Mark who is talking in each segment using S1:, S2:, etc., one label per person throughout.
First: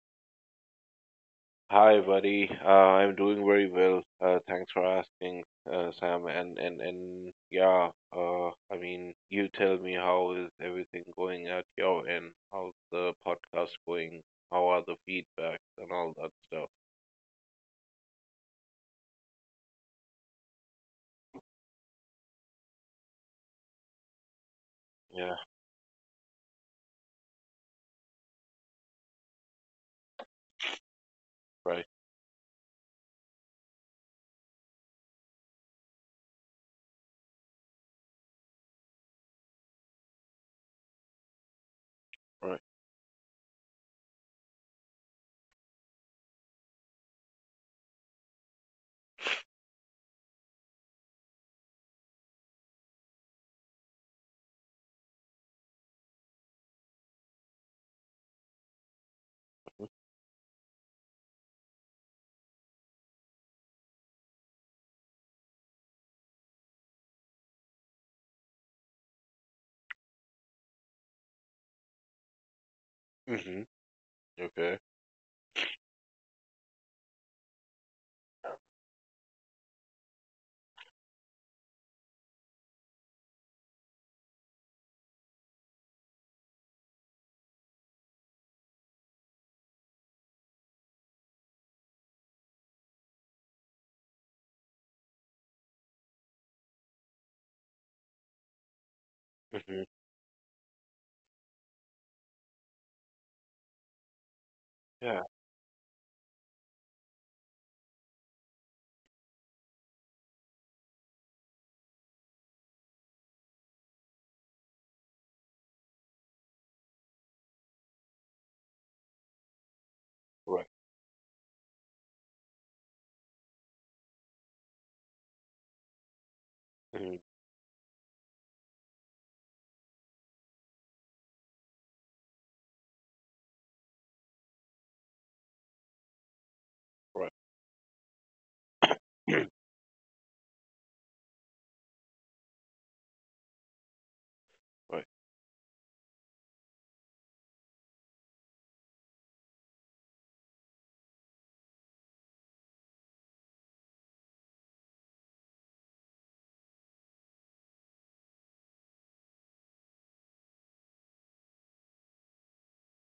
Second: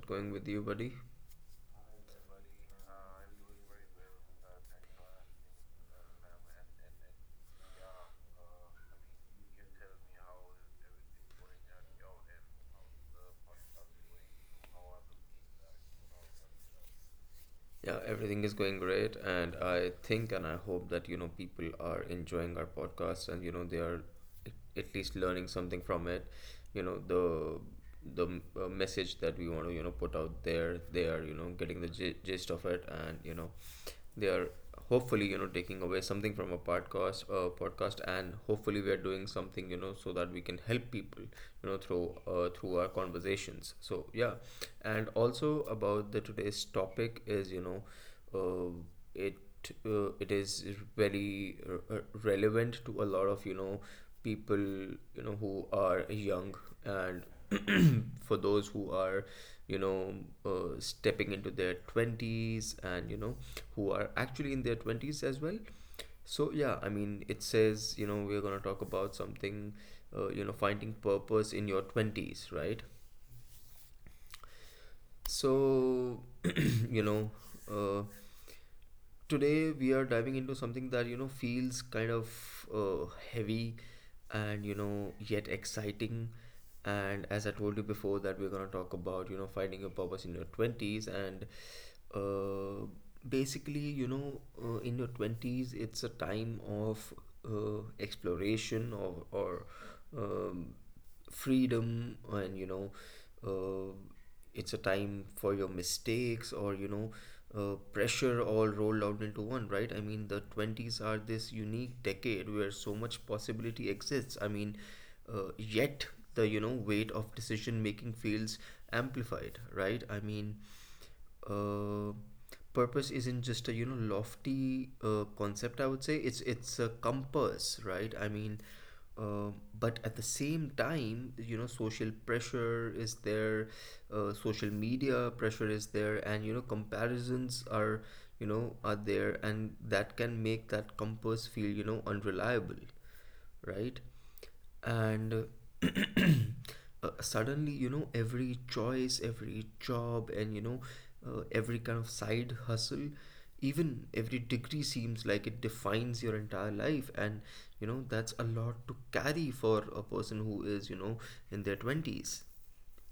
S1: it going with you, buddy?
S2: Hi, buddy. I'm doing very well. Thanks for asking, Sam. And yeah, I mean, you tell me, how is everything going at your end? How's the podcast going? How are the feedbacks and all that stuff?
S1: Yeah, everything is going great, and I think and I hope that people are enjoying our podcast and they are at at least
S2: Yeah,
S1: learning something from it. You know the the message that we want to put out there, they are getting
S2: right,
S1: the gist of it, and they are hopefully taking away something from a podcast, and hopefully we are doing something so that we can help people through
S2: right.
S1: through our conversations. So yeah, and also about the today's topic, is you know uh, it it is very relevant to a lot of people, who are young, and for those who are, you know stepping into their 20s, and who are actually in their 20s as well. So yeah, I mean, it says you know we're going to talk about something, finding purpose in your 20s, right?
S2: Mm-hmm. Okay.
S1: So, you know, uh, today we are diving into something that, feels kind of heavy and, yet exciting. And as I told you before, that we're going to talk about, finding your purpose in your 20s. And uh, basically, in your 20s, it's a time of exploration, or
S2: Mm-hmm.
S1: um, freedom and, uh, it's a
S2: Yeah,
S1: time for your mistakes, or pressure, all rolled out into one, right? I mean, the 20s are this unique decade where so much possibility exists. I mean, yet the weight of decision making feels amplified, right? I mean,
S2: right.
S1: uh, purpose isn't just a lofty concept, I would say. It's a
S2: Mm-hmm.
S1: compass, right? I mean, uh, but at the same time, social pressure is there, social media pressure is there, and
S2: Right.
S1: comparisons are you know are there, and that can make that compass feel, unreliable, right?
S2: Right.
S1: And suddenly, every choice, every job, and every kind of side hustle, even every degree, seems like it defines your entire life. And that's a lot to carry for a person who is, in their 20s.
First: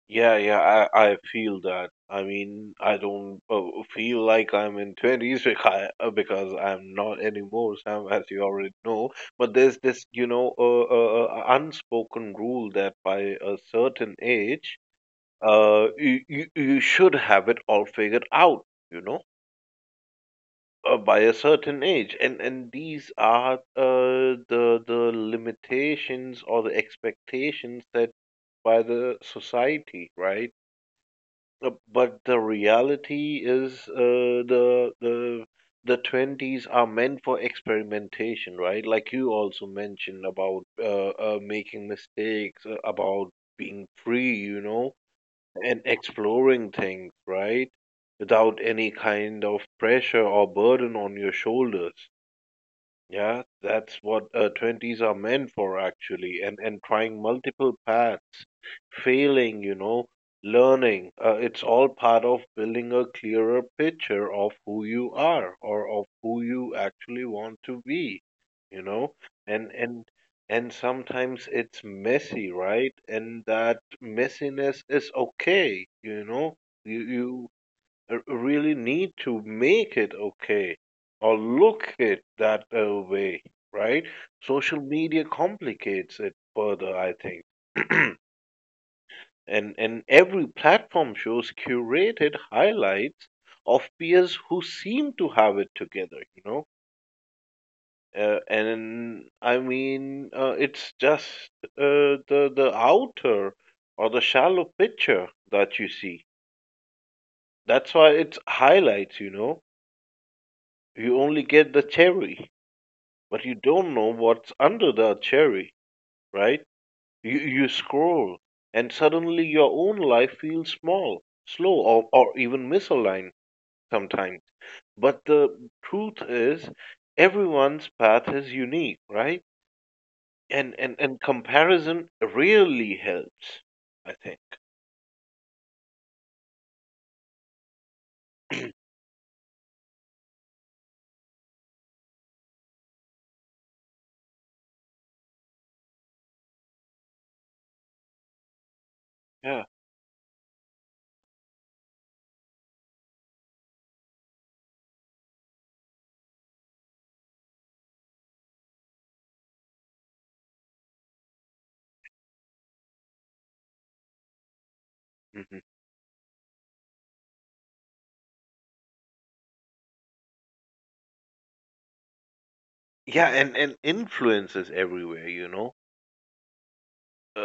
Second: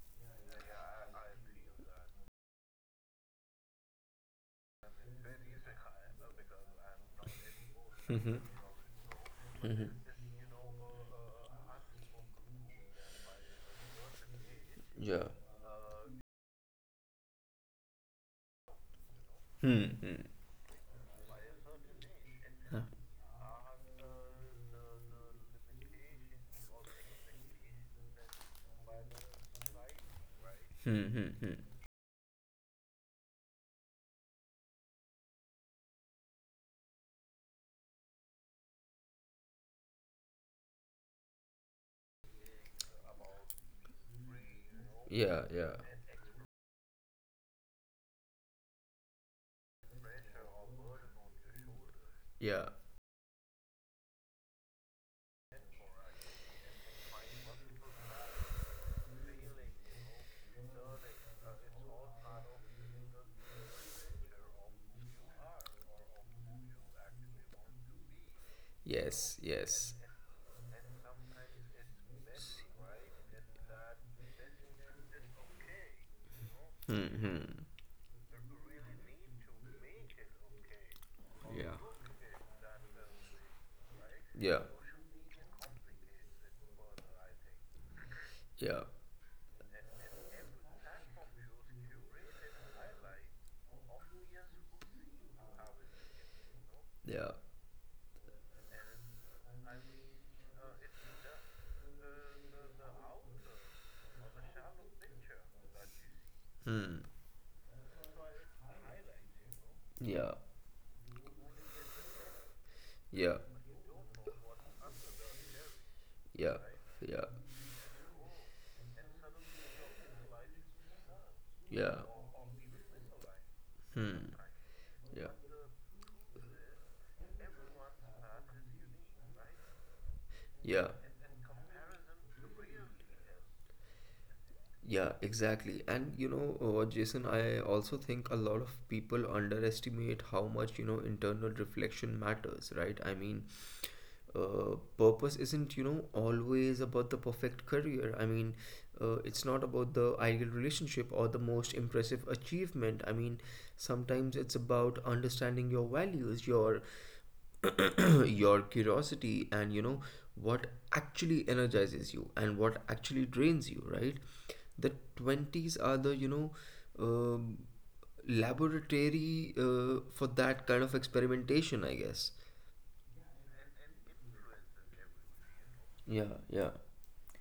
S2: Yeah, yeah, I feel that. I mean, I don't feel like I'm in 20s because I'm not anymore, Sam, as you already know. But there's this, you know, unspoken rule that by a certain age,
S1: Yeah.
S2: you should have it all figured out, you know,
S1: Hmm. Hmm.
S2: by a certain age. And
S1: Huh.
S2: these are the limitations or the expectations set by the society, right?
S1: Hmm. Hmm. Hmm.
S2: But the reality is, uh, 20s are meant for experimentation, right? Like you also mentioned about making mistakes, about being free, you know,
S1: Yeah. Yeah.
S2: and exploring things, right? Without any kind of pressure or burden on your shoulders.
S1: Yeah.
S2: Yeah, that's what 20s are meant for actually, and trying multiple paths, failing, you know, learning. It's all part of building a clearer picture of who you are or of who you actually want to be, you know.
S1: Yes.
S2: And
S1: Yes.
S2: and and sometimes it's messy, right? And that messiness is okay, you know. You
S1: Hmm.
S2: you
S1: Hmm.
S2: really need to make it okay or
S1: Yeah.
S2: look it that way, right?
S1: Yeah.
S2: Social media complicates it further, I think.
S1: Yeah.
S2: And every platform shows curated highlights of peers who seem to have it together, you know.
S1: Yeah.
S2: And I mean, it's just uh, the outer or the shallow picture that you see.
S1: Hmm.
S2: That's why it's highlights, you know,
S1: Yeah,
S2: you only get the cherry.
S1: yeah,
S2: But you don't know what's under the cherry, right?
S1: yeah, yeah,
S2: You scroll, and suddenly your own life feels small, slow,
S1: yeah.
S2: or even misaligned
S1: Hmm.
S2: sometimes. But
S1: Yeah,
S2: the truth is, everyone's path is unique, right? And,
S1: yeah,
S2: and, and comparison really helps, I think.
S1: yeah, exactly. And Jason, I also think a lot of people underestimate how much, internal reflection matters, right? I mean, purpose isn't, always about the perfect career. I mean, it's
S2: Yeah.
S1: not about the ideal relationship or the most impressive achievement. I mean, sometimes it's about understanding your values, your your curiosity, and what actually energizes you and what actually drains you, right? The
S2: Hmm.
S1: 20s are the, um, laboratory for that kind of experimentation, I guess.
S2: Yeah, and influences everywhere, you know.
S1: Yeah, yeah.
S2: Uh,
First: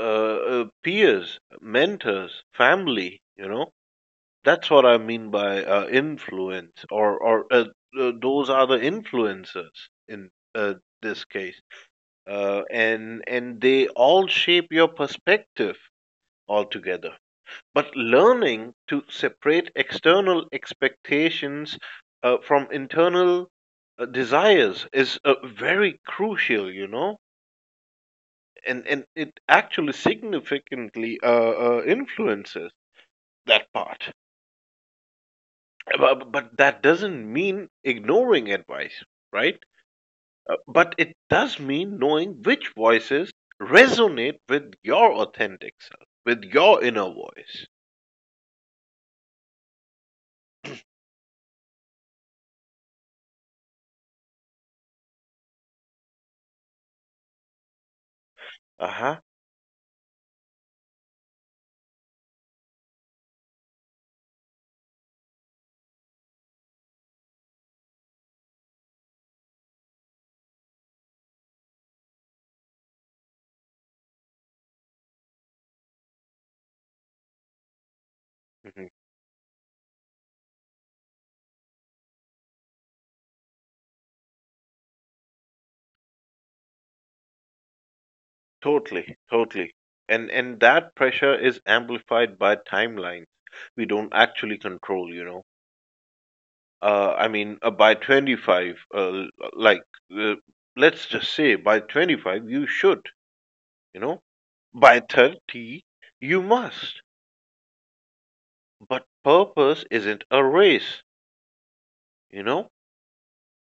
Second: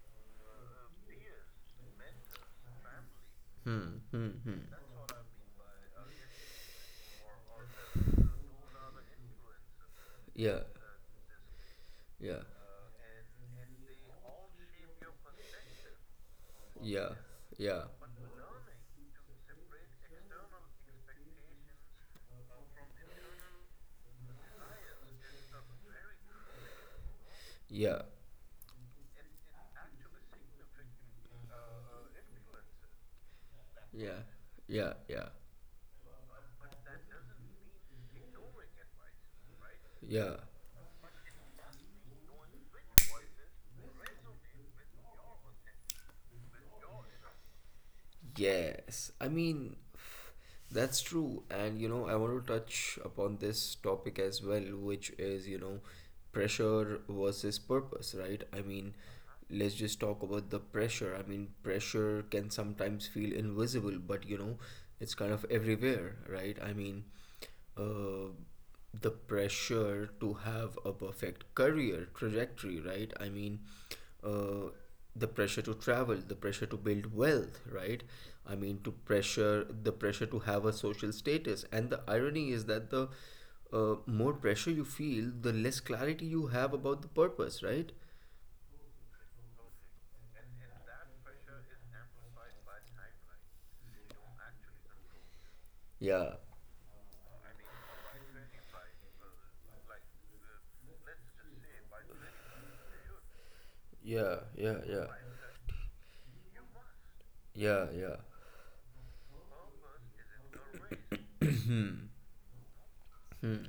S2: uh, Peers, mentors, family, you know.
S1: Hmm, hmm, hmm.
S2: That's what I mean by influence, or those are the influencers in
S1: Yeah,
S2: this case,
S1: yeah,
S2: and they all shape your perspective
S1: yeah,
S2: altogether.
S1: yeah,
S2: But learning to separate external expectations from internal desires is very crucial, you know,
S1: yeah,
S2: and it actually significantly influences that part.
S1: yeah, yeah, yeah,
S2: But that doesn't mean ignoring advice, right?
S1: yeah.
S2: But it does mean knowing which voices resonate with your authentic self, with your inner voice.
S1: Yes, I mean, that's true. And, I want to touch upon this topic as well, which is, pressure versus purpose, right? I
S2: Uh
S1: mean,
S2: huh.
S1: let's just talk about the pressure. I mean, pressure can sometimes feel invisible, but, it's kind of everywhere, right? I mean, uh, the pressure to have a perfect career trajectory, right? I mean, uh, the pressure to travel, the pressure to build wealth, right? I mean,
S2: Hmm.
S1: the pressure to have a social status. And the irony is that the more pressure you feel, the less clarity you have about the purpose, right?
S2: Totally, totally. And that pressure is amplified by timelines we don't actually control. You know,
S1: Yeah,
S2: I mean, by 25, like uh, let's just say by 25 you should. You know,
S1: yeah, yeah,
S2: by
S1: yeah,
S2: 30 you must.
S1: yeah,
S2: But purpose isn't a race,
S1: yeah.
S2: you know?
S1: Hmm.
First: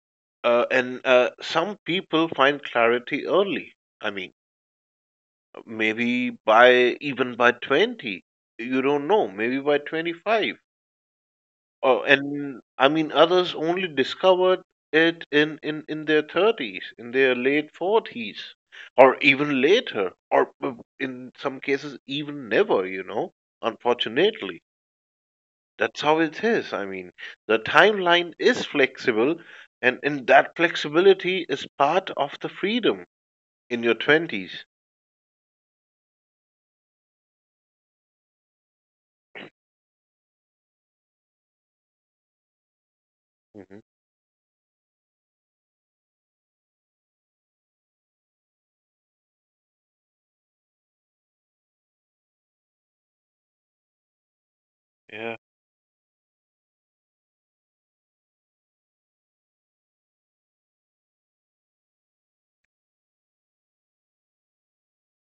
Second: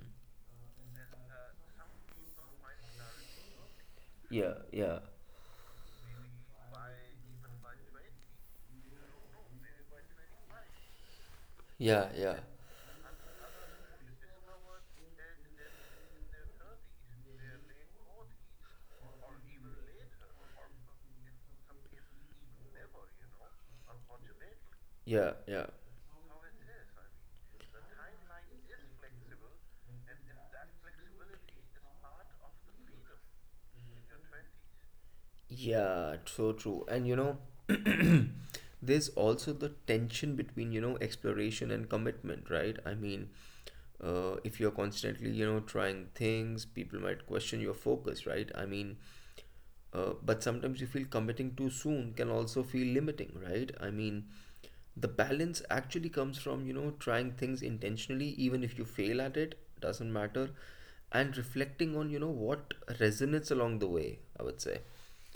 S2: And Some people find clarity early. I mean,
S1: Yeah, yeah,
S2: maybe by even by 20, you don't know, maybe by 25. Oh,
S1: yeah, yeah,
S2: and I mean, others only discovered it in their 30s, in their late 40s, or even later, or in some cases, even never, you know, unfortunately.
S1: yeah, yeah.
S2: That's how it is. I mean, the timeline is flexible, and in that flexibility is part of the freedom in your 20s.
S1: Yeah, so true. And there's also the tension between, exploration and commitment, right? I mean,
S2: Hmm.
S1: if you're constantly, trying things, people might question your focus, right? I mean, but sometimes you feel committing too soon can also feel limiting, right? I mean, the
S2: Yeah,
S1: balance actually comes from, trying things intentionally, even if you fail at it, doesn't matter, and reflecting on, what resonates along the way, I would say.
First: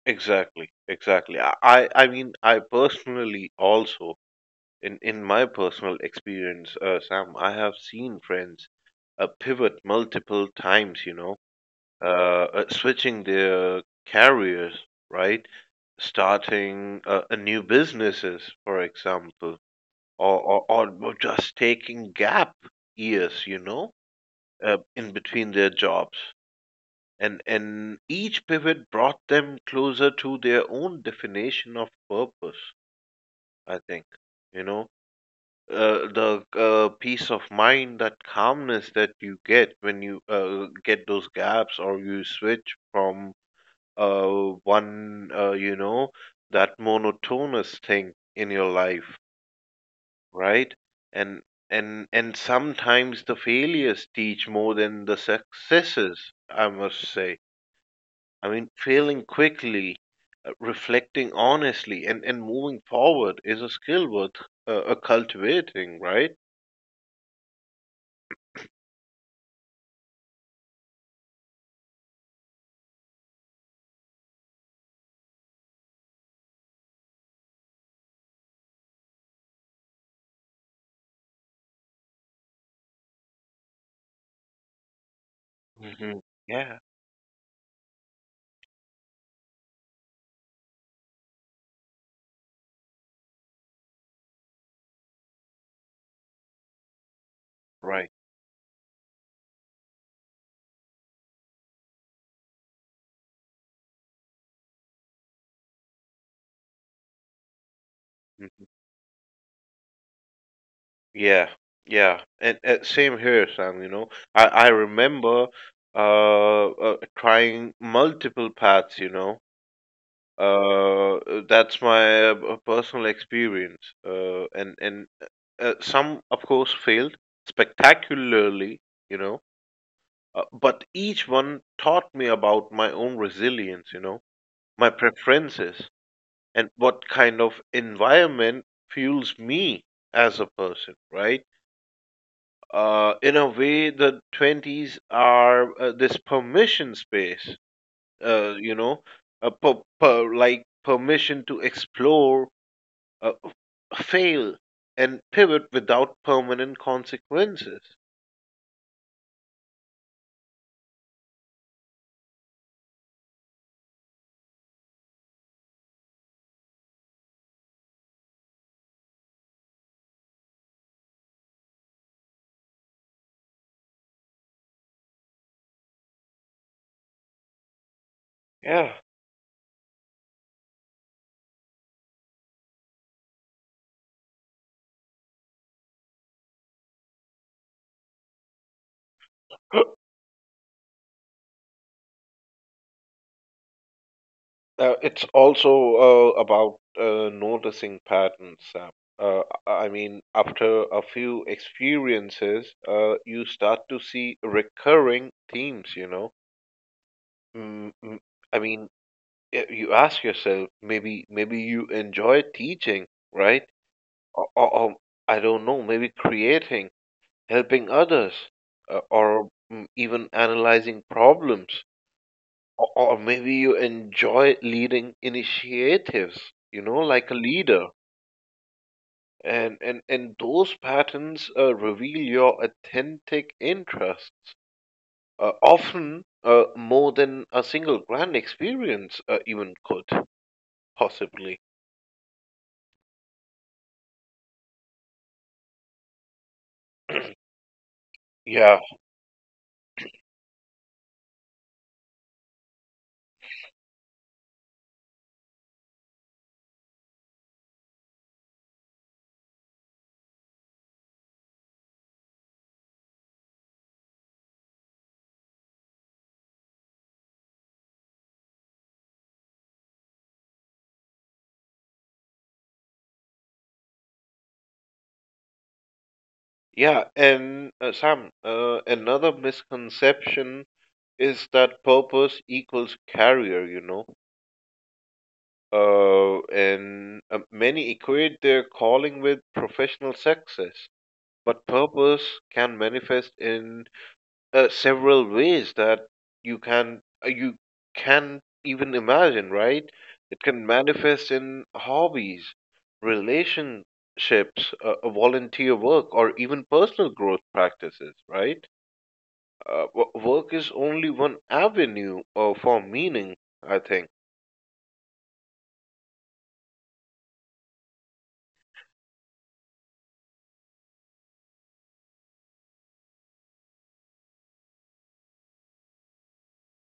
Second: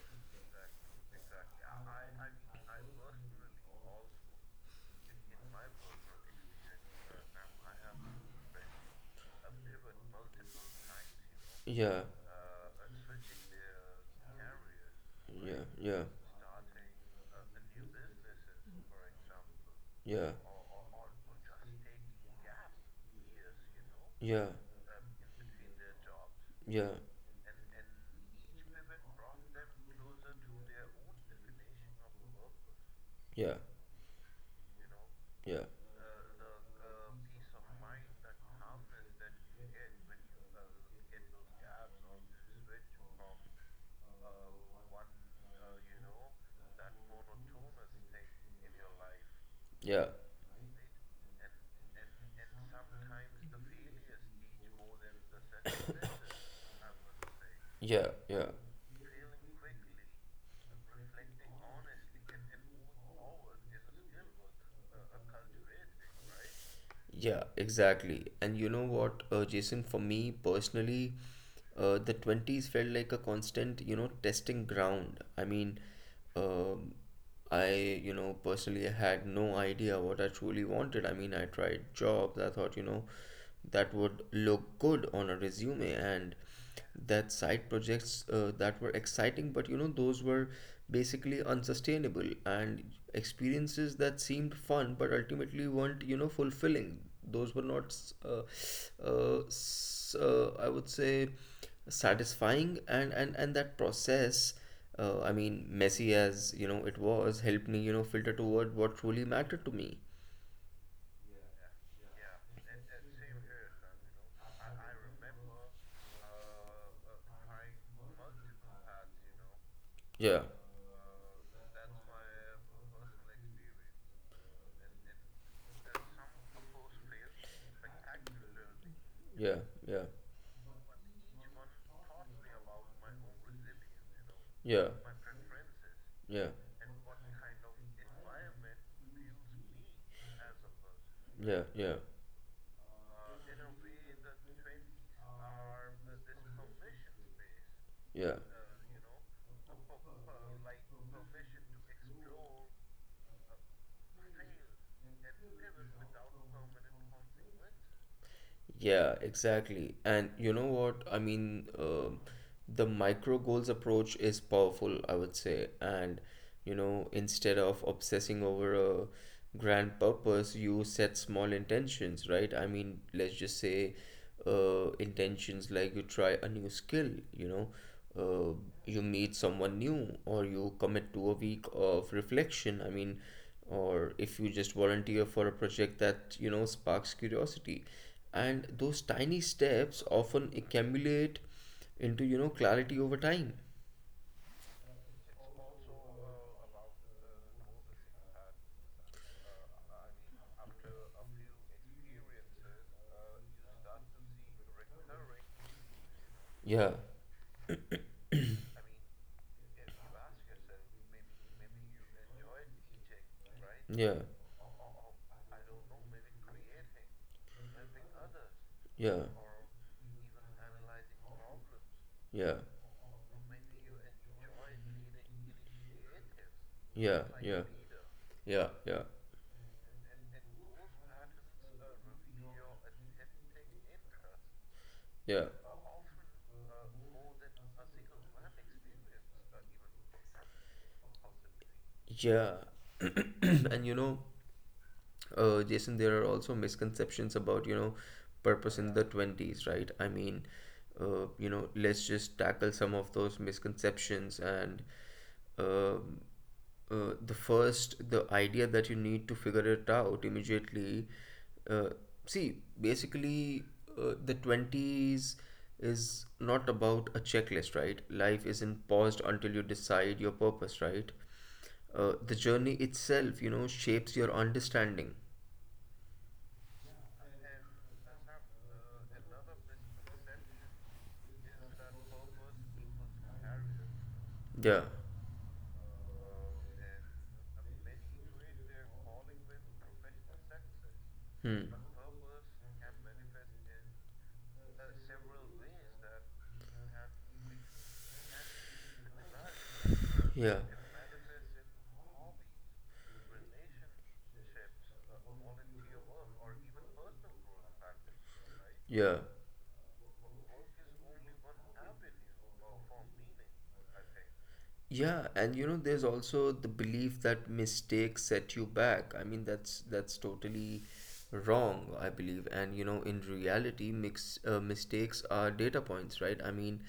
S2: exactly, exactly. I mean, I personally also, in my personal experience, Sam, I have seen friends pivot multiple times, you know,
S1: Yeah,
S2: switching their careers, right?
S1: yeah, yeah,
S2: Starting a new businesses, for example,
S1: yeah,
S2: or just taking gap years, you know,
S1: yeah,
S2: in between their jobs.
S1: yeah, yeah,
S2: And each pivot brought them closer to their own definition of purpose,
S1: yeah,
S2: I think. You know, the peace of mind, that calmness that you get when you get those gaps or you switch from you know, that monotonous thing in your life,
S1: yeah,
S2: right? And and sometimes the failures teach more than the successes, I must say.
S1: yeah, yeah,
S2: I mean, failing quickly, reflecting honestly, and moving forward is a skill worth cultivating, right?
S1: yeah, exactly. And Jason, for me personally, the 20s felt like a constant, testing ground. I mean, um, I, personally had no idea what I truly wanted. I mean, I tried jobs, I thought, that would look good on a resume,
S2: Hmm.
S1: and
S2: Yeah,
S1: that side projects that were exciting, but those were basically unsustainable, and experiences that seemed fun but ultimately weren't, fulfilling. Those were not,
S2: right.
S1: uh, I would say, satisfying, and that process, I mean, messy as it was, helped me, filter
S2: Hmm.
S1: toward what truly mattered to me.
S2: Yeah, yeah, and same here, Sam. You know, I remember trying multiple paths. You know,
S1: Yeah,
S2: that's my personal experience. And Some, of course, failed spectacularly. You know,
S1: yeah, yeah,
S2: but each one taught me about my own resilience. You know, my
S1: yeah,
S2: preferences
S1: yeah,
S2: and what kind of environment fuels me as a person, right?
S1: yeah, yeah.
S2: In a way, the 20s are this permission space, you know,
S1: Yeah.
S2: like permission to explore, uh, fail, and pivot without permanent consequences.
S1: Yeah, exactly. And you know what? I mean, the micro goals approach is powerful, I would say. And instead of obsessing over a grand purpose, you set small intentions, right? I mean, let's just say, intentions like you try a new skill, you know, uh,
S2: Yeah.
S1: you meet someone new, or you commit to a week of reflection. I mean, or if you just volunteer for a project that sparks curiosity, and those tiny steps often accumulate into, clarity over time.
S2: It's also about noticing patterns. Sam. I mean, after a few experiences, you start to see recurring themes, you know.
S1: Yeah,
S2: Mm, mm, I mean, yeah, you ask yourself, maybe you enjoy teaching, right,
S1: yeah,
S2: or I don't know, maybe creating, helping others, uh,
S1: yeah,
S2: or mm, even analyzing problems,
S1: yeah,
S2: or maybe you enjoy leading initiatives, you know,
S1: yeah,
S2: like a
S1: yeah,
S2: leader.
S1: yeah, yeah,
S2: And those patterns reveal your authentic interests,
S1: yeah,
S2: often more than a single grand experience even could possibly.
S1: yeah. And Jason, there are also misconceptions about, purpose
S2: Yeah.
S1: in the 20s, right? I mean, let's just tackle some of those misconceptions. And um the first, the idea that you need to figure it out immediately. Uh, See, basically, the 20s is not about a checklist, right? Life isn't paused until you decide your purpose, right? The journey itself, shapes your understanding.
S2: Yeah, and Sam, another misconception is that purpose equals career, you know.
S1: Yeah.
S2: And Many equate their calling with professional success, but
S1: Hmm.
S2: purpose can manifest in several ways that you can't even imagine, right? It
S1: Yeah.
S2: can manifest in hobbies, relationships, volunteer work, or even personal growth practices, right?
S1: Yeah.
S2: Work is only one avenue for meaning, I think.
S1: Yeah, and there's also the belief that mistakes set you back. I mean, that's totally wrong, I believe. And in reality, mix mistakes are data points, right? I mean,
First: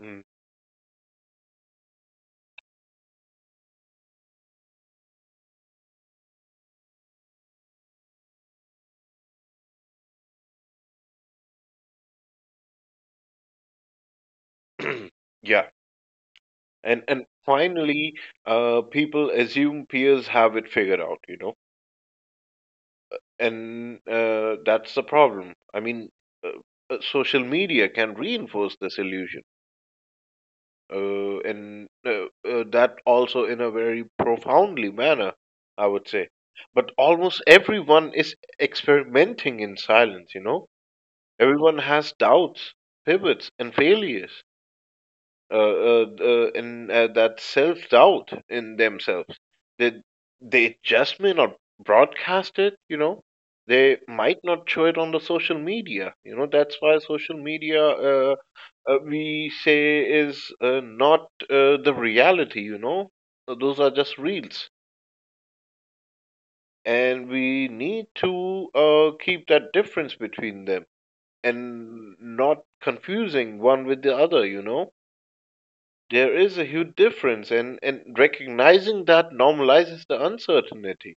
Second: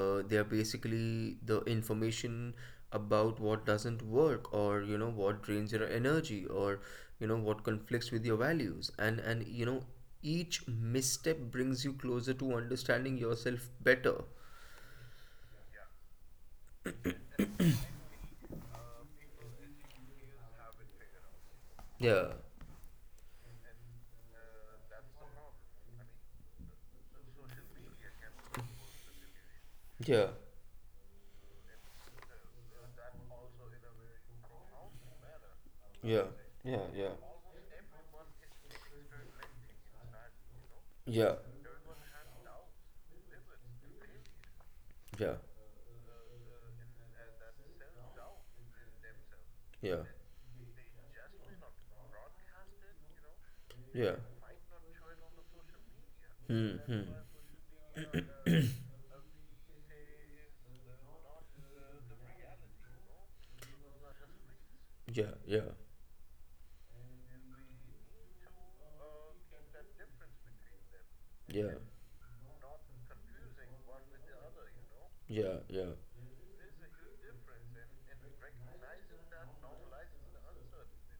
S2: Mm.
S1: they are basically the information about what doesn't work, or what drains your energy, or what conflicts with your values. And each misstep brings you closer to understanding yourself better.
S2: Yeah. And finally, people assume peers have it figured out, you know,
S1: Yeah,
S2: and that's the problem. I mean, uh, social media can reinforce this illusion,
S1: yeah.
S2: and that also in a very profoundly manner, I would
S1: Yeah,
S2: say.
S1: yeah,
S2: But
S1: yeah,
S2: almost everyone is experimenting in silence, you know.
S1: yeah,
S2: Everyone has doubts, pivots, and failures.
S1: yeah,
S2: In That self doubt in themselves, they
S1: yeah,
S2: they just may not broadcast it. You know, they
S1: yeah.
S2: might not show it on the social media. You know, that's
S1: Hmm,
S2: why
S1: hmm.
S2: social media we say is not the reality. You know, those are just reels,
S1: Yeah, yeah,
S2: and we need to keep that difference between them
S1: yeah,
S2: and not confusing one with the other, you know?
S1: yeah, yeah.
S2: There is a huge difference, and recognizing that normalizes the uncertainty.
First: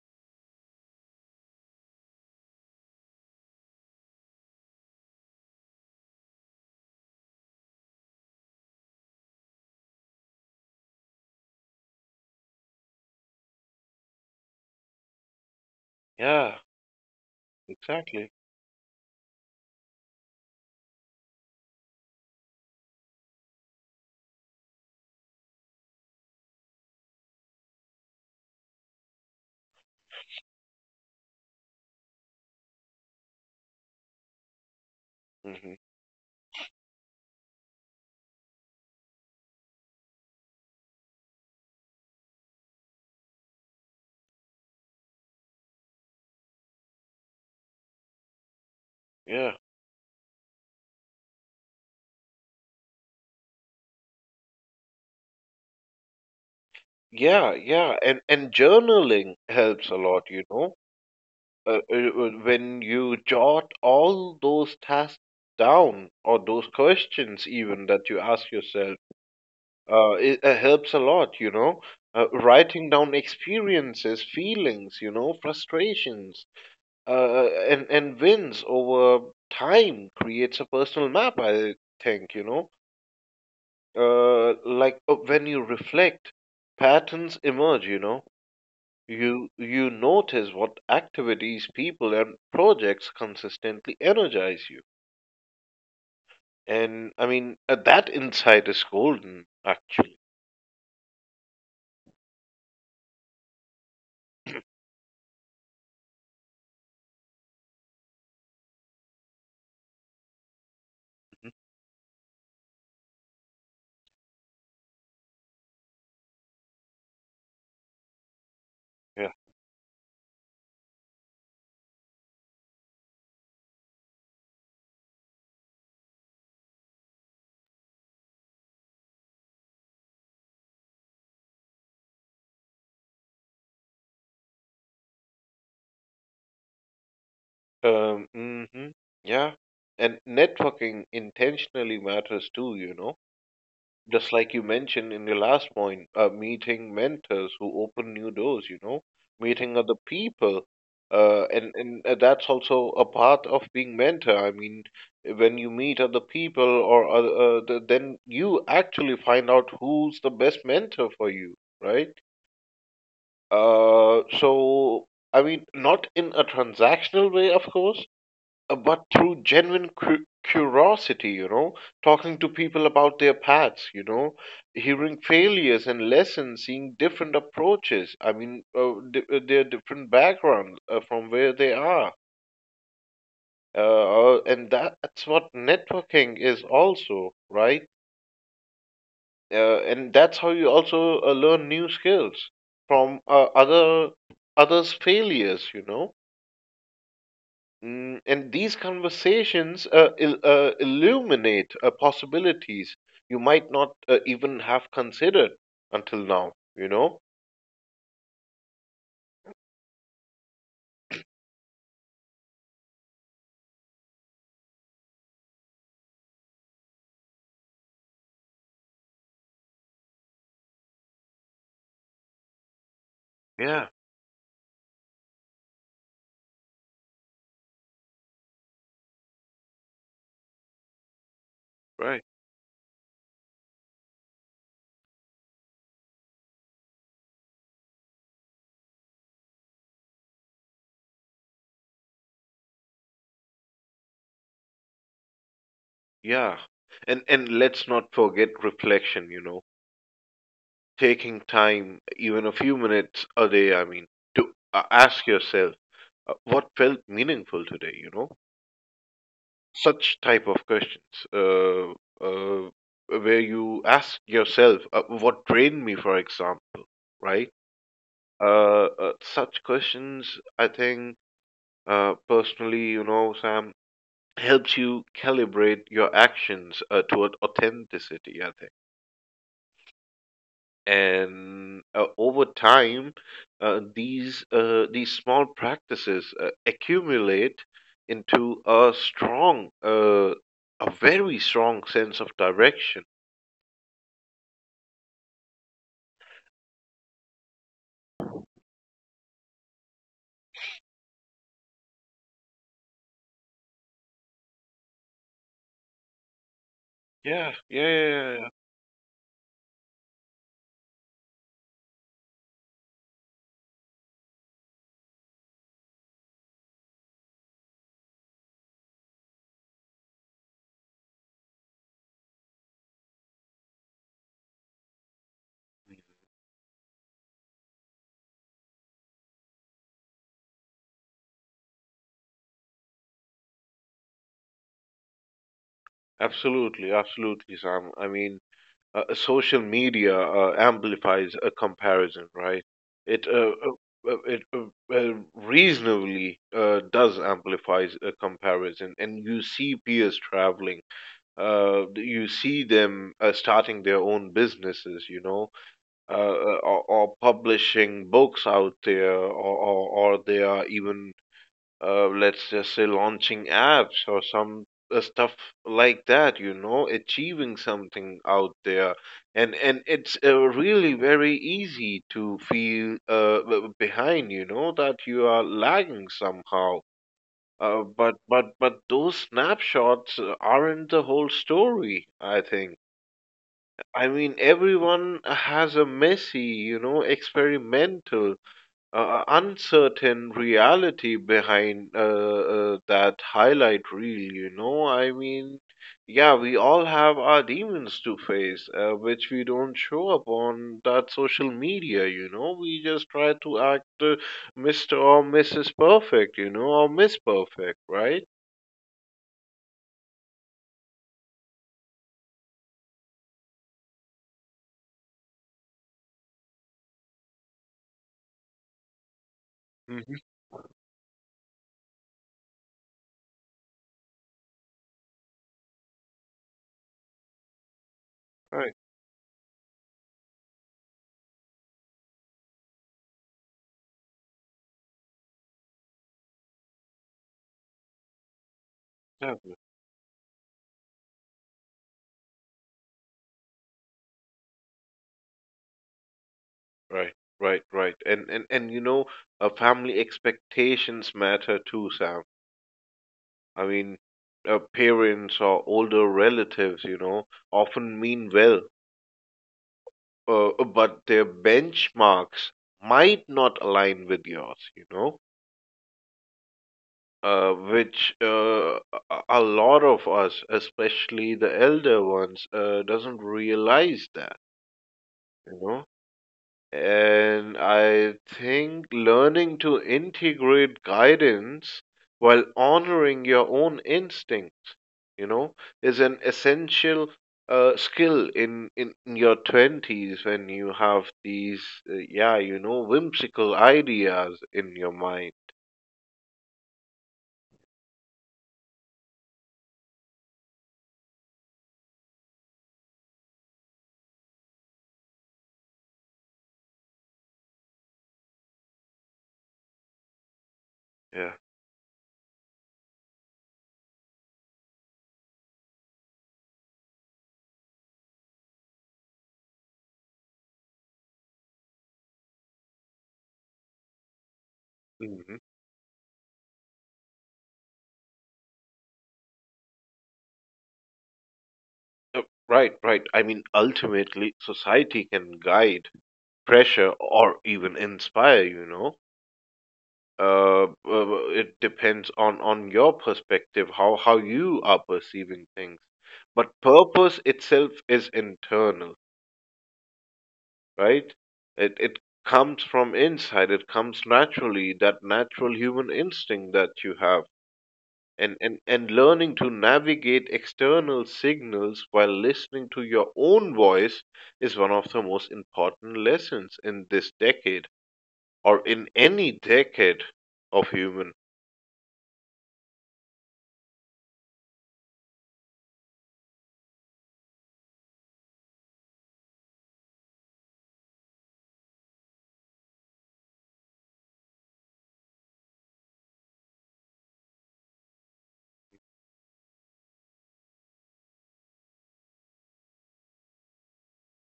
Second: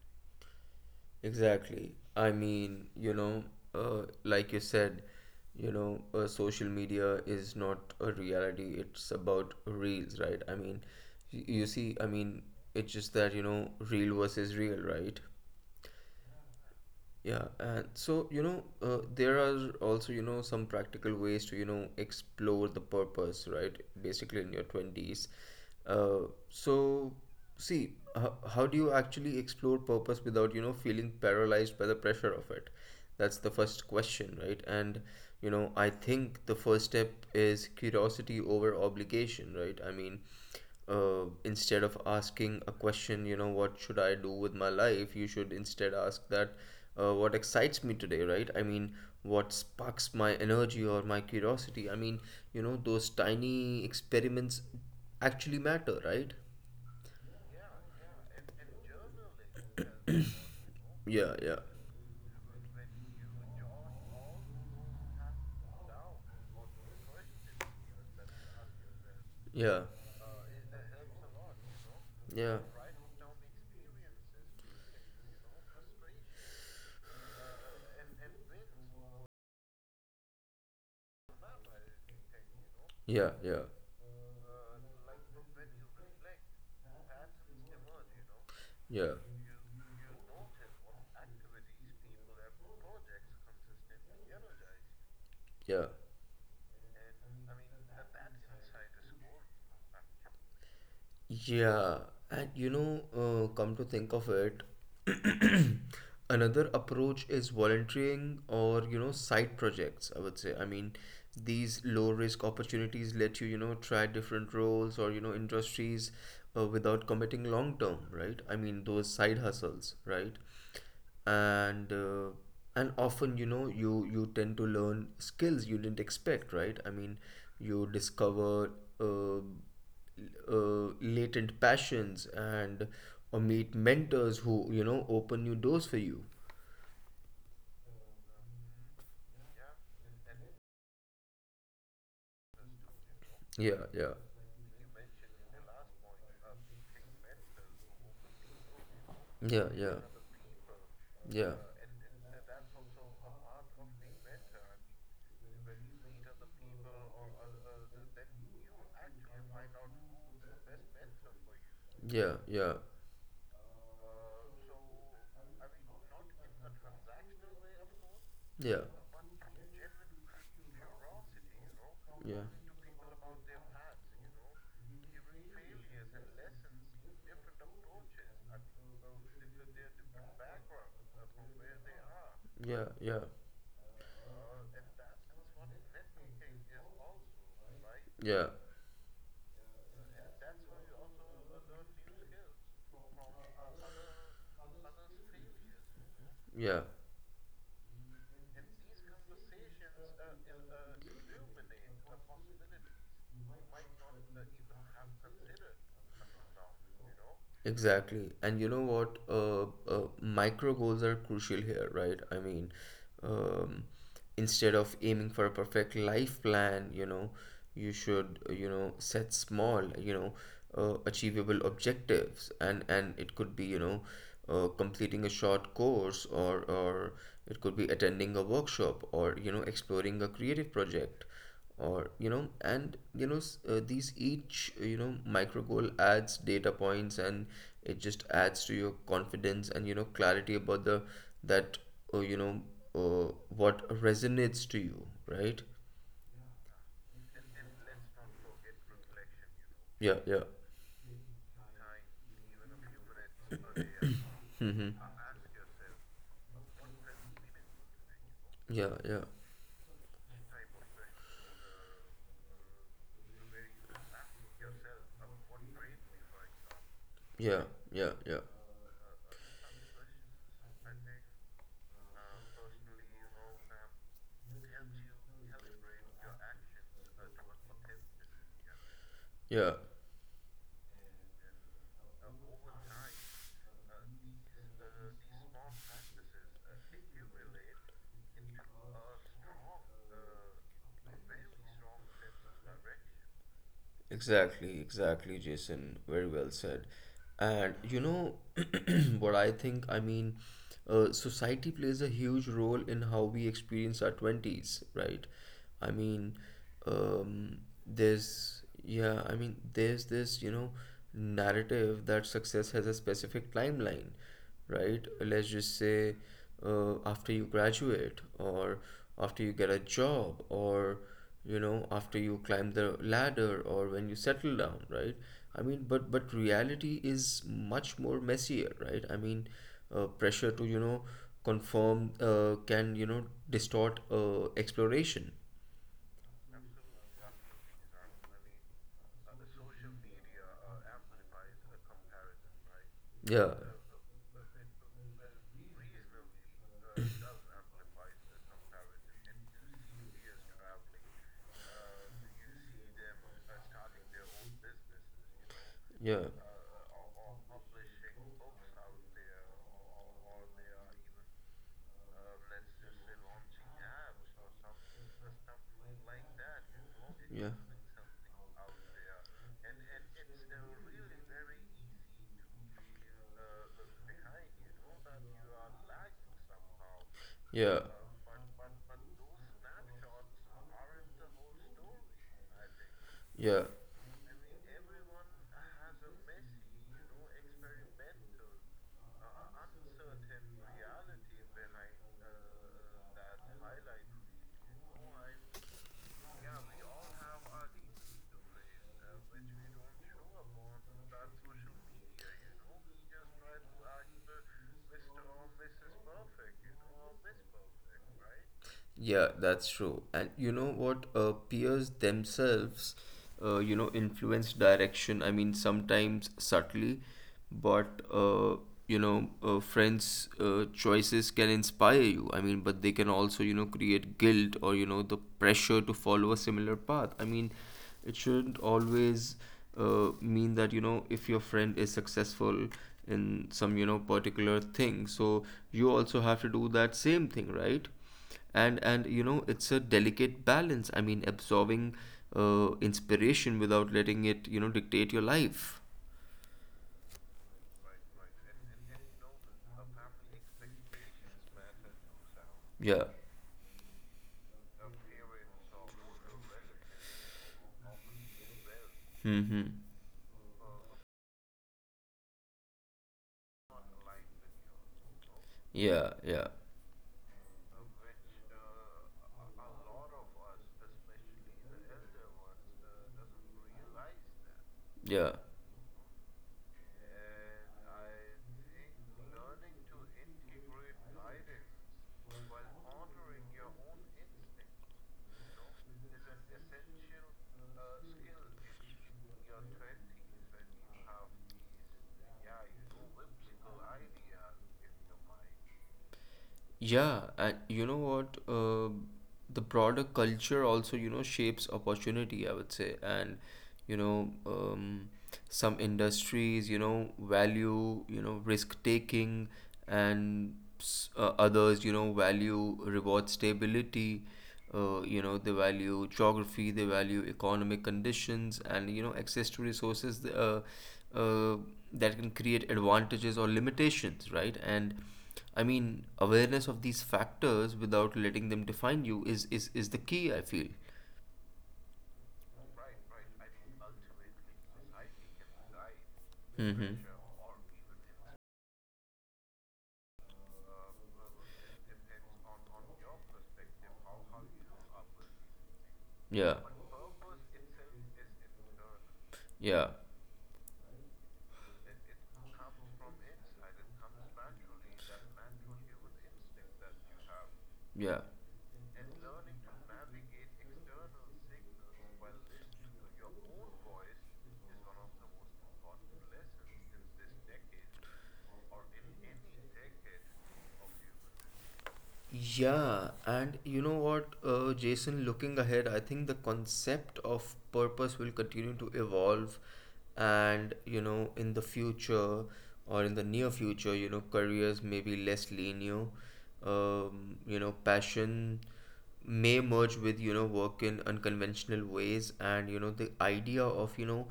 S1: Exactly. I mean, like you said, social media is not a reality. It's about reels, right? I mean, you see, I mean, it's just that, real versus real, right?
S2: Yeah,
S1: Yeah, and so
S2: exactly.
S1: there are also some practical ways to explore the purpose, right? Basically, in your twenties. Uh, so, See, how do you actually explore purpose without feeling paralyzed by the pressure of it? That's the first question, right? And
S2: Hmm.
S1: I think the first step is curiosity over obligation, right? I mean, instead of asking a question, what should I do with my life, you should instead ask that, what excites me today, right? I mean, what
S2: Yeah,
S1: sparks my energy or my curiosity? I mean, those tiny experiments actually matter, right?
S2: yeah, yeah. And journaling helps a lot, you know?
S1: Yeah, yeah,
S2: When you jot all those tasks down, or those questions even that you ask yourself,
S1: yeah,
S2: it helps a lot, you know?
S1: yeah,
S2: Writing down experiences, feelings, you know, frustrations, and wins over time creates a personal map, I think, you know.
S1: yeah, yeah,
S2: When you reflect, patterns emerge, you know.
S1: yeah,
S2: You notice what activities, people, and projects consistently energize you,
S1: yeah.
S2: and I mean that insight is golden, actually.
S1: Yeah, and come to think of it, another approach is volunteering or, side projects, I would say. I mean,
S2: Mhm.
S1: these low risk opportunities let you, try different roles or, industries, without committing long term, right? I mean, those
S2: Yeah.
S1: side hustles, right? And often you tend to learn skills you didn't expect, right? I mean, you discover, uh, latent passions, and or meet mentors who open new doors for you.
S2: Mhm. Yeah, and networking intentionally matters too, you know.
S1: Yeah, yeah,
S2: Just like you mentioned in your last point, meeting mentors who open new doors, you know,
S1: yeah,
S2: meeting
S1: yeah,
S2: other people.
S1: yeah,
S2: And That's also a part of being mentor. I mean, when you meet other people or other, then you actually find out who's the best mentor for you, right?
S1: yeah, yeah,
S2: So I mean, not in a transactional way, of course,
S1: yeah,
S2: but through genuine curiosity, you know,
S1: yeah,
S2: talking
S1: yeah,
S2: to people about their paths, you know, hearing failures and lessons, seeing different approaches. I mean, their different backgrounds from where they are.
S1: yeah,
S2: And that's what networking is also, right?
S1: yeah,
S2: And that's how you also learn new skills from others' failures, you know.
S1: yeah.
S2: And these conversations illuminate possibilities you might not even have considered until now, you know.
S1: Exactly. And you know what? Micro goals are crucial here, right? I mean, um, instead of aiming for a perfect life plan, you should, set small, achievable objectives. And it could be, you
S2: Yeah,
S1: know, completing a short course, or it could be attending a workshop, or, you know, exploring a creative project, or you
S2: right.
S1: know and you know s- these each micro goal adds data points, and it just adds to your confidence and, you know, clarity about the that you know what resonates to you, right?
S2: Yeah, and let's not forget reflection, you know,
S1: Yeah, yeah.
S2: taking time, even a few minutes a day. I mean, to
S1: Mm-hmm.
S2: ask yourself what felt meaningful today, you know,
S1: Yeah, yeah,
S2: such type of questions, uh, uh, where you ask yourself what drained me, for example, right?
S1: yeah, yeah, yeah,
S2: Such questions, I think, personally, you know, Sam, helps you calibrate your actions toward authenticity, I think.
S1: yeah.
S2: And over time, these small practices accumulate into a strong, a very strong sense of direction.
S1: Exactly, exactly, Jason. Very well said. And you know what I think? I mean, society plays a huge role in how we experience our 20s, right? I mean,
S2: Yeah,
S1: um,
S2: yeah, yeah, yeah. Yeah.
S1: there's, yeah, I mean, there's this, you know, narrative that success has a specific timeline, right? Let's just say, after you graduate, or after you get a job, or, you know, after you climb the ladder, or when you settle down, right? I mean, but reality is much more messier, right? I mean, pressure to, you know, conform can, you know, distort exploration.
S2: Absolutely, absolutely, Sam. I mean, social media amplifies a comparison, right? It uh,
S1: Yeah.
S2: uh, it reasonably does amplifies a comparison, and you see peers traveling. You see them starting their own businesses, you know, uh,
S1: Yeah.
S2: uh, or, or publishing books out there, or they are even let's just say launching apps or some stuff like
S1: uh, like.
S2: that,
S1: Yeah.
S2: achieving something out there. And it's really very
S1: Really
S2: easy to feel behind, you
S1: uh,
S2: know, that you are lagging somehow.
S1: Yeah.
S2: But those snapshots aren't the whole story, I think.
S1: Yeah.
S2: I mean, everyone has a messy, experimental, uncertain reality behind that highlight reel, you know? I mean, yeah, we all have our demons to face, which we don't show up on that social media, you know? We just try to act Mr. or Mrs. Perfect, you know, or Miss Perfect, right?
S1: Yeah, that's true. And you know what? Peers themselves, you know, influence direction. I mean, sometimes subtly, but you know,
S2: Mm-hmm.
S1: friends' choices can inspire you. I mean, but they can also, you know, create guilt, or, you know, the pressure to follow a similar path. I mean, it shouldn't
S2: Right,
S1: always mean that, you know, if your friend is successful in some, you know, particular thing, so you also have to do that same thing, right? And
S2: exactly.
S1: it's a delicate balance. I mean, absorbing inspiration without letting it, you know, dictate your life.
S2: Right, right, right. And family expectations matter too, Sam.
S1: Yeah.
S2: I mean, parents or older relatives, you know, often mean well,
S1: Mm-hmm.
S2: but their benchmarks might not align with yours, you know,
S1: Yeah. Yeah.
S2: which a lot of us, especially the elder ones, doesn't realize that,
S1: Yeah.
S2: you know. And I think learning to integrate guidance while honoring your own instincts, you know, is an essential skill in your twenties when you have these, yeah, you know, whimsical ideas in your mind.
S1: Yeah, and you know what? The broader culture also, you know, shapes opportunity, I would say. And, you know, some industries, you know, value, you know, risk taking, and
S2: Yeah.
S1: others, you know, value reward stability. You know, they value geography, they value economic conditions, and, you know, access to resources uh, that can create advantages or limitations, right? And,
S2: Hmm.
S1: I mean, awareness of these factors without letting them define you is the key, I feel.
S2: Right, right. I mean, ultimately, society can guide, pressure,
S1: Mm-hmm.
S2: or even inspire, you know. It depends on your perspective, how you are perceiving things. But
S1: Yeah.
S2: purpose itself is internal,
S1: Yeah.
S2: right? It comes from inside. It comes naturally, that natural human instinct that you have.
S1: Yeah.
S2: And, learning to navigate external signals while listening to your own voice is one of the most important lessons in this decade or in any decade of human,
S1: Yeah, and you know what, Jason, looking ahead, I think the concept of purpose will continue to evolve. And, you know, in the future, or in the near future, you know, careers may be less linear. You know, passion may merge with, you know, work in unconventional ways, and, you know, the idea of, you know,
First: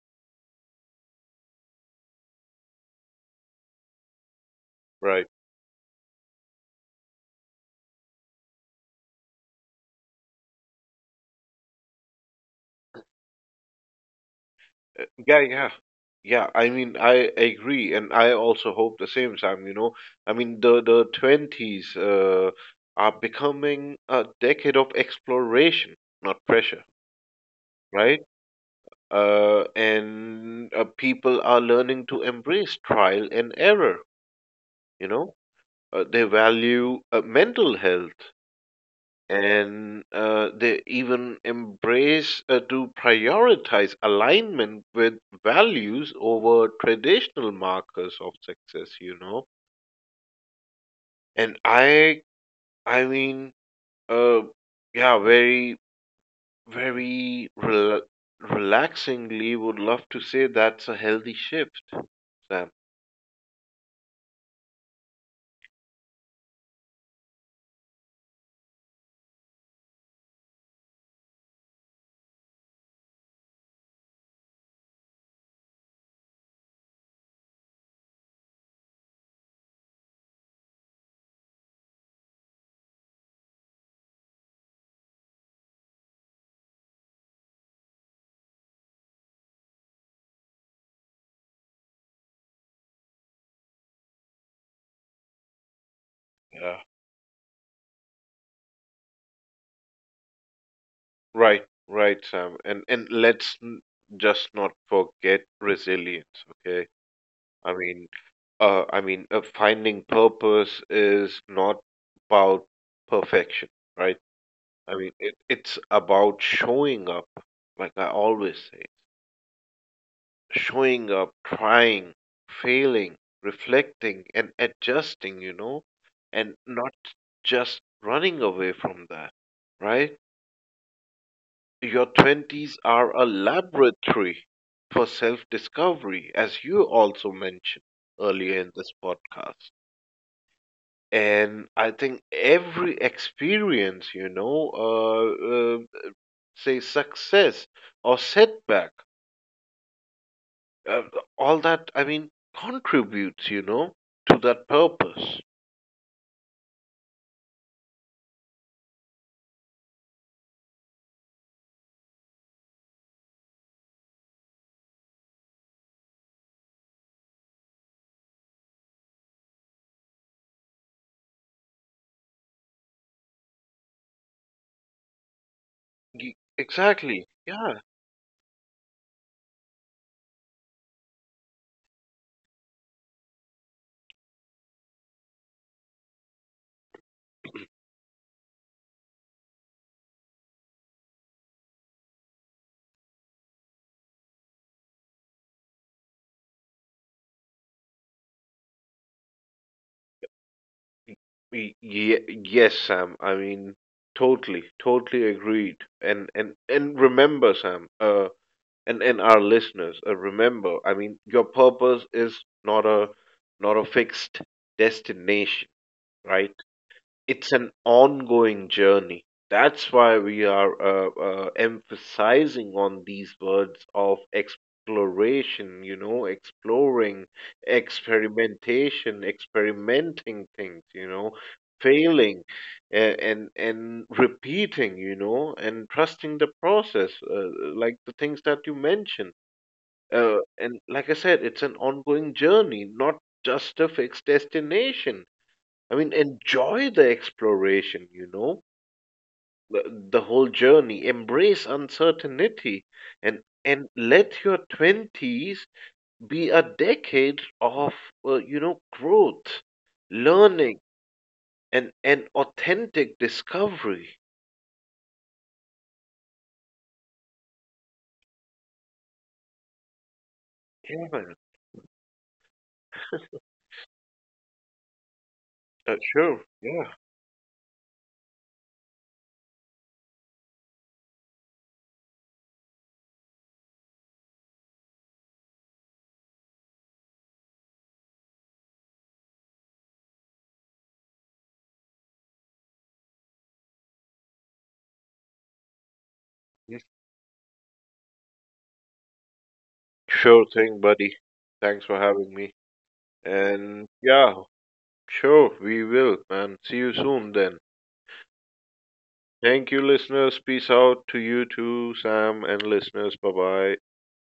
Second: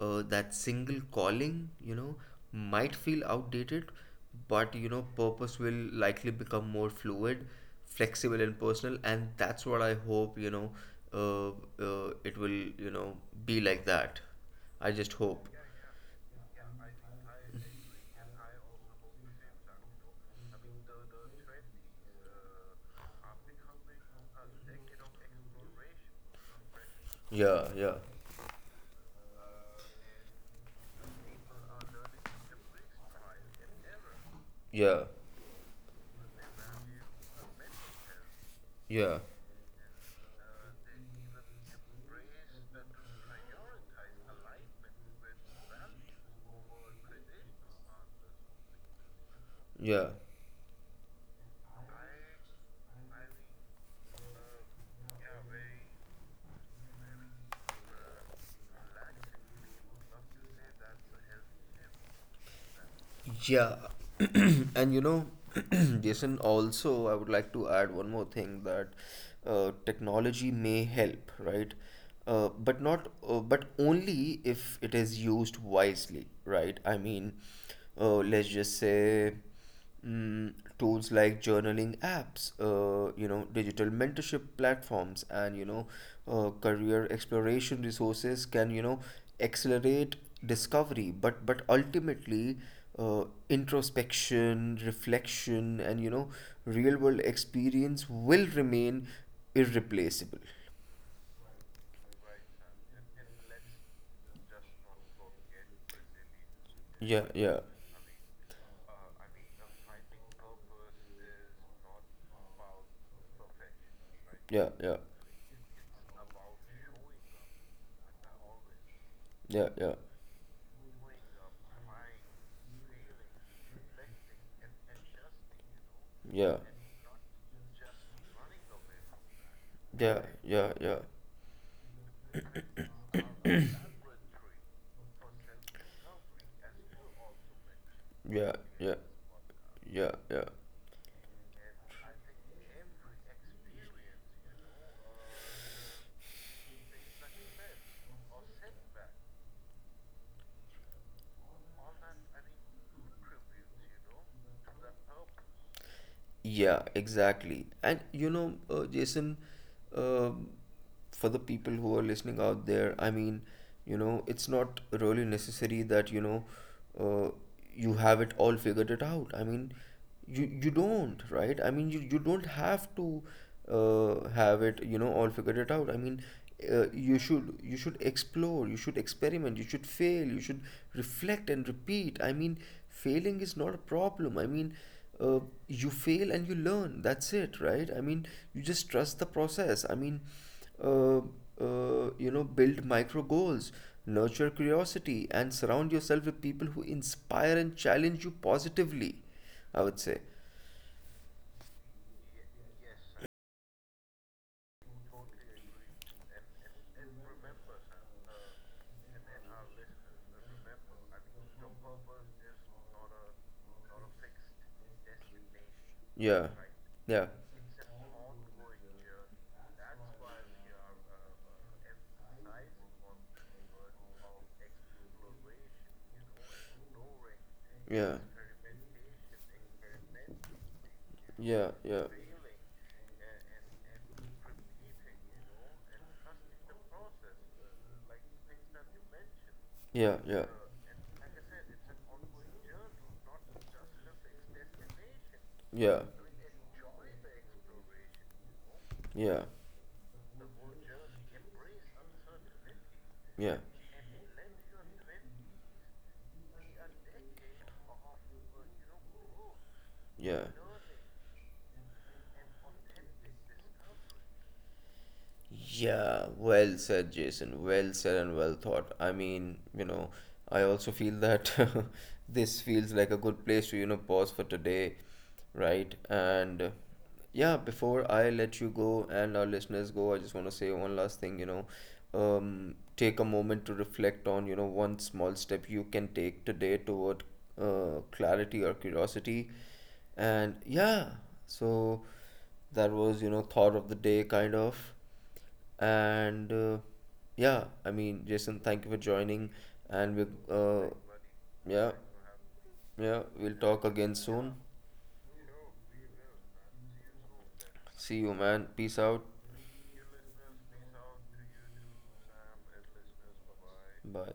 S1: that single calling, you know, might feel outdated. But, you know,
S2: right?
S1: purpose will likely become more fluid, flexible and personal, and that's what I hope, you know, uh, it will, you know, be like that. I just
S2: Yeah,
S1: hope.
S2: yeah. Yeah, I mean, I agree, and I also hope the same, Sam, you know. I mean, the twenties are becoming a decade of exploration, not pressure,
S1: Yeah, yeah,
S2: right? And people are learning to embrace trial and error,
S1: yeah,
S2: you know. They value mental health,
S1: yeah,
S2: and they even embrace to prioritize alignment with values over traditional markers of success, you know.
S1: yeah.
S2: And i mean uh yeah very very rela- relaxingly would love to say that's a healthy shift, Sam.
S1: Yeah, and you know, Jason, also, I would like to add one more thing, that technology may help, right? But only if it is used wisely, right? I mean, let's just say. Mm, tools like journaling apps, you know, digital mentorship platforms, and, you know, career exploration resources can, you know, accelerate discovery. But ultimately, introspection, reflection, and, you know,
S2: Yeah,
S1: real world experience will remain irreplaceable.
S2: right, right, Sam. And just not forget resilience, okay?
S1: Yeah, yeah,
S2: I mean, finding purpose is not about perfection, right?
S1: yeah,
S2: I
S1: yeah,
S2: mean, it's about showing up, like I always say,
S1: yeah, yeah,
S2: showing up, trying, failing, reflecting, and adjusting, you know, and
S1: yeah,
S2: not just running away from that, right?
S1: yeah, yeah, yeah,
S2: Your twenties are a laboratory for self discovery, as you also mentioned
S1: yeah,
S2: earlier in this
S1: yeah,
S2: podcast.
S1: yeah, yeah.
S2: And I think every experience, say success or setback, uh, all that, I mean, contributes, to that purpose.
S1: Yeah, exactly. And you know, Jason, um for the people who are listening out there, I mean, you know, it's not really necessary that, you know, uh, you have it all figured it out. I mean, you don't, right? I mean, you don't have to have it, you know, all figured it out. I mean, you
S2: Exactly,
S1: should
S2: yeah.
S1: you should explore, you should experiment, you should fail, you should reflect and repeat. I mean, failing is not a problem. I mean, uh, you fail and you learn. That's it, right? I mean, you just trust the process. I mean, uh, you know, build micro goals, nurture curiosity, and surround yourself with people who inspire and challenge you positively, I would say.
S2: Y- ye- yes, Sam. I mean, totally, totally agreed. And remember, Sam, and our listeners, remember. I mean, your purpose is not a fixed destination,
S1: Yeah,
S2: right?
S1: yeah,
S2: It's an ongoing journey. That's why we are emphasizing on these words of exploration, you know, exploring,
S1: yeah,
S2: experimentation, experimenting things, you know,
S1: yeah, yeah,
S2: failing and repeating, you know, and trusting the process, like the things that you mentioned.
S1: yeah, yeah,
S2: And like I said, it's an ongoing journey, not just a fixed destination. I
S1: yeah,
S2: mean, enjoy the exploration, you know,
S1: yeah,
S2: the, the whole journey, embrace uncertainty, and
S1: yeah,
S2: let your twenties be a decade of, you know, growth,
S1: yeah.
S2: learning, and authentic discovery.
S1: Yeah, well said, Jason. Well said and well thought. I mean, you know, I also
S2: Yeah,
S1: feel
S2: man.
S1: that this feels like a good place to, you know, pause for today, right?
S2: Sure.
S1: And
S2: Yeah.
S1: yeah, before I let you go and our listeners go, I just want to say one last thing, you know, take a moment to reflect on, you know, one small step you can take today toward clarity or curiosity. And yeah, so that was, you know, thought of the day kind of. And
S2: Mm.
S1: yeah, I mean, Jason, thank you for joining. And we,
S2: Sure thing,
S1: uh,
S2: buddy. Thanks
S1: yeah,
S2: for having me.
S1: yeah, we'll talk
S2: And
S1: again
S2: yeah,
S1: soon.
S2: sure, we will, man. See you soon then.
S1: See you, man. Peace out.
S2: Thank you, listeners. Peace out to you too, Sam and listeners. Bye bye.
S1: Bye.